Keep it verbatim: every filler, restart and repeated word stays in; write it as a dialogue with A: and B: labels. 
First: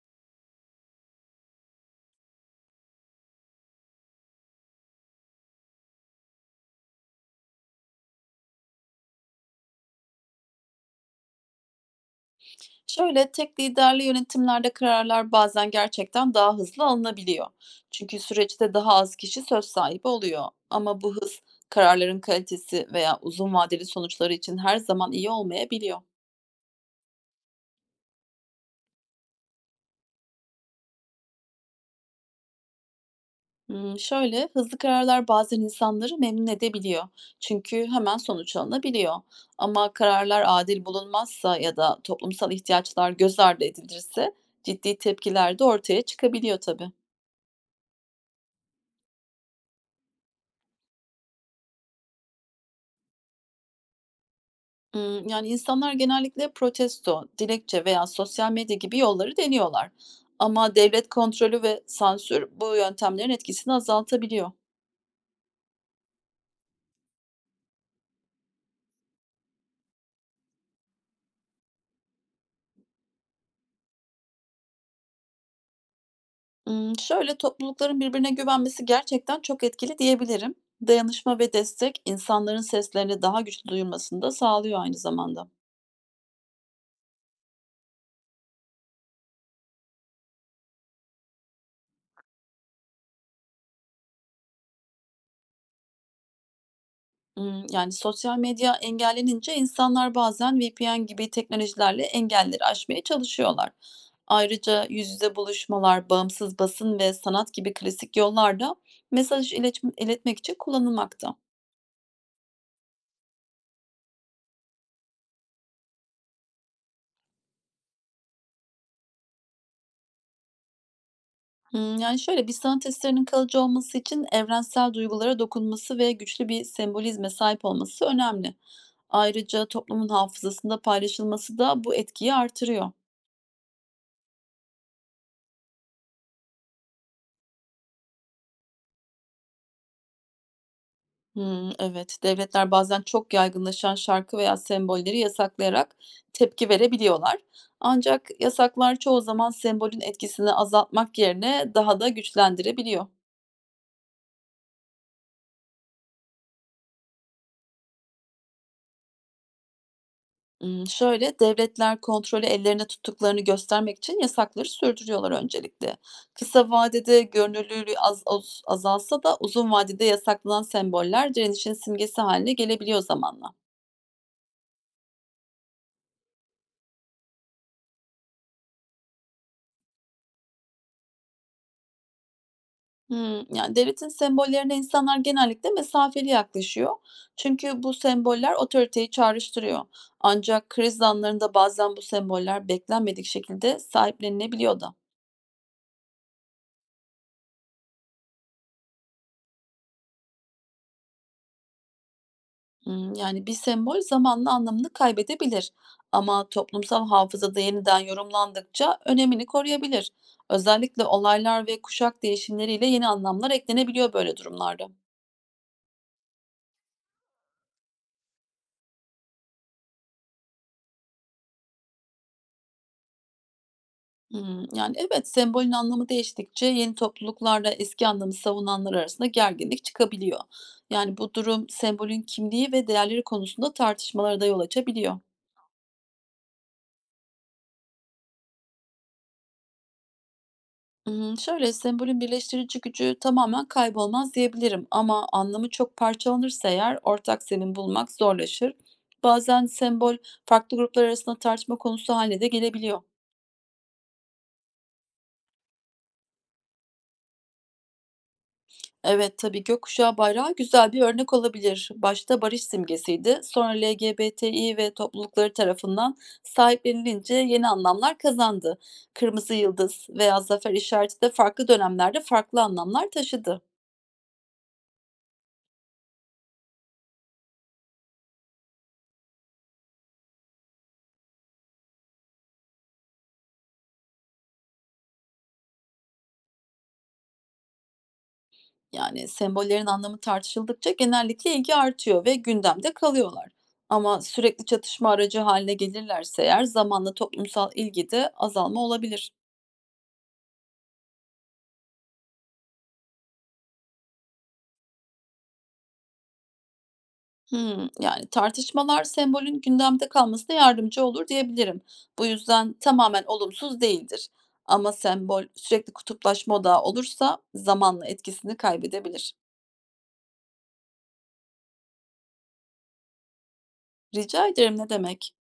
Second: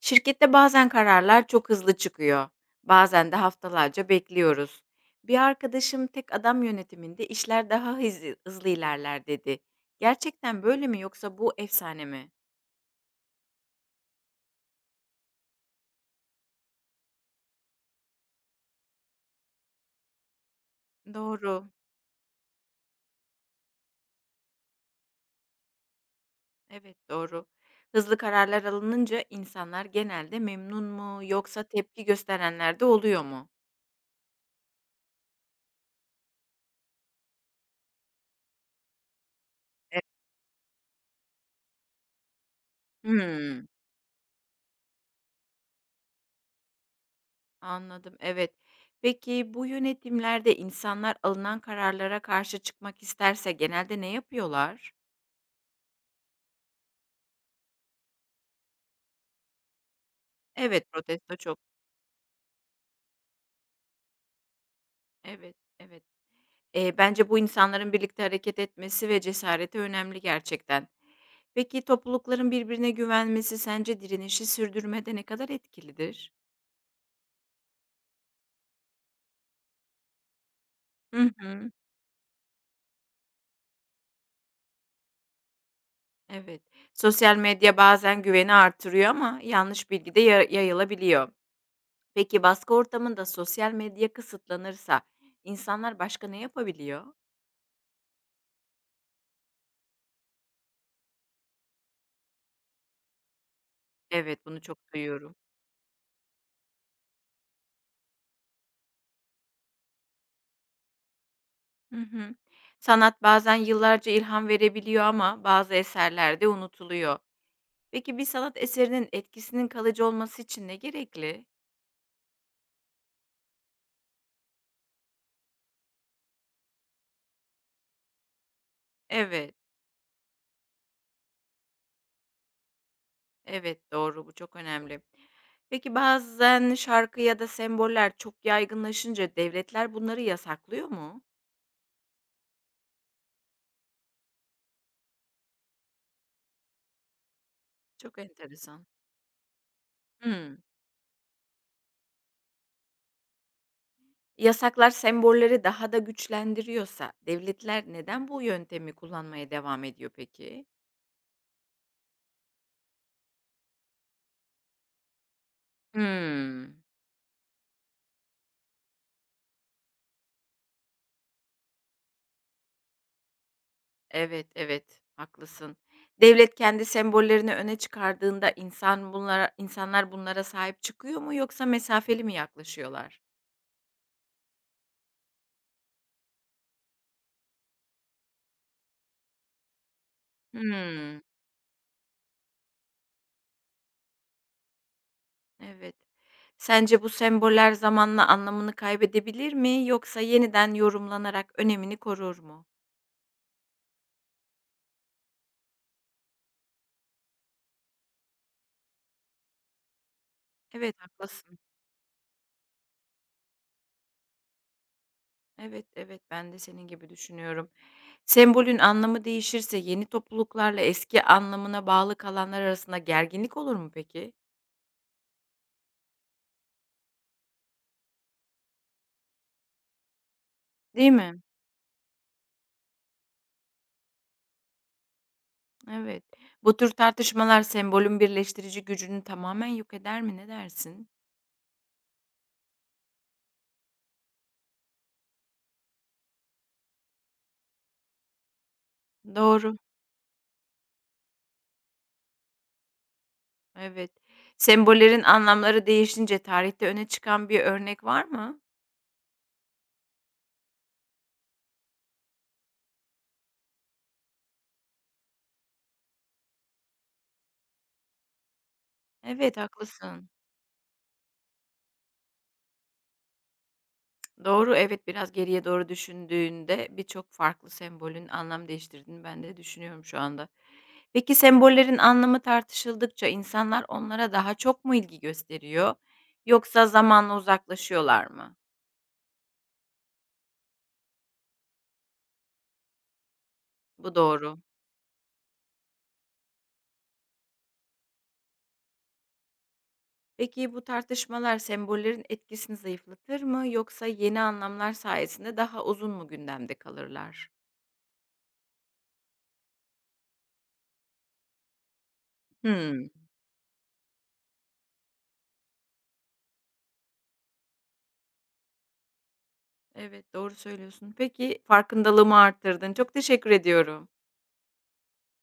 A: Şirkette bazen kararlar çok hızlı çıkıyor. Bazen de haftalarca bekliyoruz. Bir arkadaşım tek adam yönetiminde işler daha hızlı, hızlı ilerler dedi. Gerçekten böyle mi yoksa bu efsane mi?
B: Şöyle tek liderli yönetimlerde kararlar bazen gerçekten daha hızlı alınabiliyor. Çünkü süreçte daha az kişi söz sahibi oluyor. Ama bu hız
A: Doğru.
B: kararların kalitesi veya uzun vadeli sonuçları için her zaman iyi olmayabiliyor.
A: Evet doğru. Hızlı kararlar alınınca insanlar genelde memnun mu yoksa tepki gösterenler de oluyor mu?
B: Hmm, şöyle hızlı kararlar bazen insanları memnun edebiliyor. Çünkü hemen sonuç alınabiliyor. Ama
A: E,
B: kararlar adil bulunmazsa ya da toplumsal ihtiyaçlar göz ardı
A: Hmm,
B: edilirse ciddi tepkiler de ortaya çıkabiliyor tabii.
A: Anladım. Evet. Peki bu yönetimlerde insanlar alınan kararlara karşı çıkmak isterse genelde ne yapıyorlar?
B: Imm, yani, insanlar genellikle protesto, dilekçe veya sosyal medya gibi yolları deniyorlar. Ama
A: Evet,
B: devlet
A: protesto çok.
B: kontrolü ve sansür bu yöntemlerin etkisini azaltabiliyor.
A: Evet, evet. Eee, bence bu insanların birlikte hareket etmesi ve cesareti önemli gerçekten. Peki toplulukların birbirine güvenmesi sence direnişi sürdürmede ne kadar etkilidir?
B: Imm, şöyle, toplulukların birbirine güvenmesi gerçekten çok etkili diyebilirim.
A: Hı
B: Dayanışma ve
A: hı.
B: destek insanların seslerini daha güçlü duyurmasını da sağlıyor aynı zamanda.
A: Evet. Sosyal medya bazen güveni artırıyor ama yanlış bilgi de ya yayılabiliyor. Peki baskı ortamında sosyal medya kısıtlanırsa insanlar başka ne yapabiliyor?
B: Imm, yani, sosyal medya engellenince insanlar bazen V P N gibi teknolojilerle engelleri aşmaya çalışıyorlar.
A: Evet, bunu çok
B: Ayrıca yüz
A: duyuyorum.
B: yüze buluşmalar, bağımsız basın ve sanat gibi klasik yollarda da mesaj iletme iletmek için kullanılmakta.
A: Hı hı. Sanat bazen yıllarca ilham verebiliyor ama bazı eserlerde unutuluyor. Peki bir sanat eserinin etkisinin kalıcı olması için ne gerekli?
B: Hımm, yani, şöyle, bir sanat eserinin kalıcı olması için evrensel duygulara dokunması ve güçlü bir sembolizme sahip olması önemli.
A: Evet,
B: Ayrıca toplumun hafızasında paylaşılması da bu etkiyi artırıyor.
A: evet doğru bu çok önemli. Peki bazen şarkı ya da semboller çok yaygınlaşınca devletler bunları yasaklıyor mu?
B: Hımm, evet. Devletler bazen çok yaygınlaşan şarkı veya sembolleri yasaklayarak tepki verebiliyorlar.
A: Çok
B: Ancak
A: enteresan.
B: yasaklar çoğu zaman sembolün etkisini
A: Hmm.
B: azaltmak yerine daha da güçlendirebiliyor.
A: Yasaklar sembolleri daha da güçlendiriyorsa devletler neden bu yöntemi kullanmaya devam ediyor peki?
B: Imm, şöyle, devletler kontrolü ellerine tuttuklarını göstermek için yasakları sürdürüyorlar öncelikle. Kısa
A: Hmm.
B: vadede görünürlülüğü az az azalsa da uzun vadede yasaklanan semboller direnişin simgesi haline gelebiliyor zamanla.
A: Evet, evet, haklısın. Devlet kendi sembollerini öne çıkardığında insan bunlara insanlar bunlara sahip çıkıyor mu yoksa mesafeli mi yaklaşıyorlar?
B: Hımm. Yani, devletin sembollerine insanlar genellikle mesafeli yaklaşıyor. Çünkü bu semboller otoriteyi çağrıştırıyor. Ancak kriz
A: Hımm,
B: anlarında bazen bu semboller beklenmedik şekilde sahiplenilebiliyor da.
A: evet. Sence bu semboller zamanla anlamını kaybedebilir mi yoksa yeniden yorumlanarak önemini korur mu?
B: Imm, yani, bir sembol zamanla anlamını kaybedebilir ama toplumsal hafızada yeniden yorumlandıkça önemini koruyabilir.
A: Evet,
B: Özellikle
A: haklısın.
B: olaylar ve kuşak değişimleriyle yeni anlamlar eklenebiliyor böyle durumlarda.
A: Evet, evet, ben de senin gibi düşünüyorum. Sembolün anlamı değişirse yeni topluluklarla eski anlamına bağlı kalanlar arasında gerginlik olur mu peki?
B: Hımm. Yani, evet, sembolün anlamı değiştikçe yeni topluluklarla eski anlamı savunanlar arasında gerginlik çıkabiliyor.
A: Değil
B: Yani, bu
A: mi?
B: durum sembolün kimliği ve değerleri konusunda tartışmalara da yol açabiliyor.
A: Evet. Bu tür tartışmalar sembolün birleştirici gücünü tamamen yok eder mi? Ne dersin?
B: Imm, şöyle, sembolün birleştirici gücü tamamen kaybolmaz diyebilirim ama anlamı çok parçalanırsa eğer ortak zemin bulmak zorlaşır. Bazen
A: Doğru.
B: sembol farklı gruplar arasında tartışma konusu hâline de gelebiliyor.
A: Evet. Sembollerin anlamları değişince tarihte öne çıkan bir örnek var mı?
B: Evet, tabii gökkuşağı bayrağı güzel bir örnek olabilir. Başta barış simgesiydi, sonra LGBTİ ve toplulukları tarafından sahiplenilince yeni anlamlar kazandı. Kırmızı
A: Evet,
B: yıldız
A: haklısın.
B: veya zafer işareti de farklı dönemlerde farklı anlamlar taşıdı.
A: Doğru, evet biraz geriye doğru düşündüğünde birçok farklı sembolün anlam değiştirdiğini ben de düşünüyorum şu anda. Peki sembollerin anlamı tartışıldıkça insanlar onlara daha çok mu ilgi gösteriyor yoksa zamanla uzaklaşıyorlar mı?
B: Yani sembollerin anlamı tartışıldıkça genellikle ilgi artıyor ve gündemde kalıyorlar.
A: Bu
B: Ama
A: doğru.
B: sürekli çatışma aracı haline gelirlerse eğer zamanla toplumsal ilgide azalma olabilir.
A: Peki bu tartışmalar sembollerin etkisini zayıflatır mı yoksa yeni anlamlar sayesinde daha uzun mu gündemde kalırlar?
B: Hımm. Yani, tartışmalar sembolün gündemde kalmasına yardımcı olur diyebilirim. Bu yüzden
A: Hmm.
B: tamamen olumsuz değildir. Ama sembol sürekli kutuplaşma odağı olursa zamanla etkisini kaybedebilir.
A: Evet, doğru söylüyorsun. Peki farkındalığımı arttırdın. Çok teşekkür ediyorum.
B: Rica ederim, ne demek.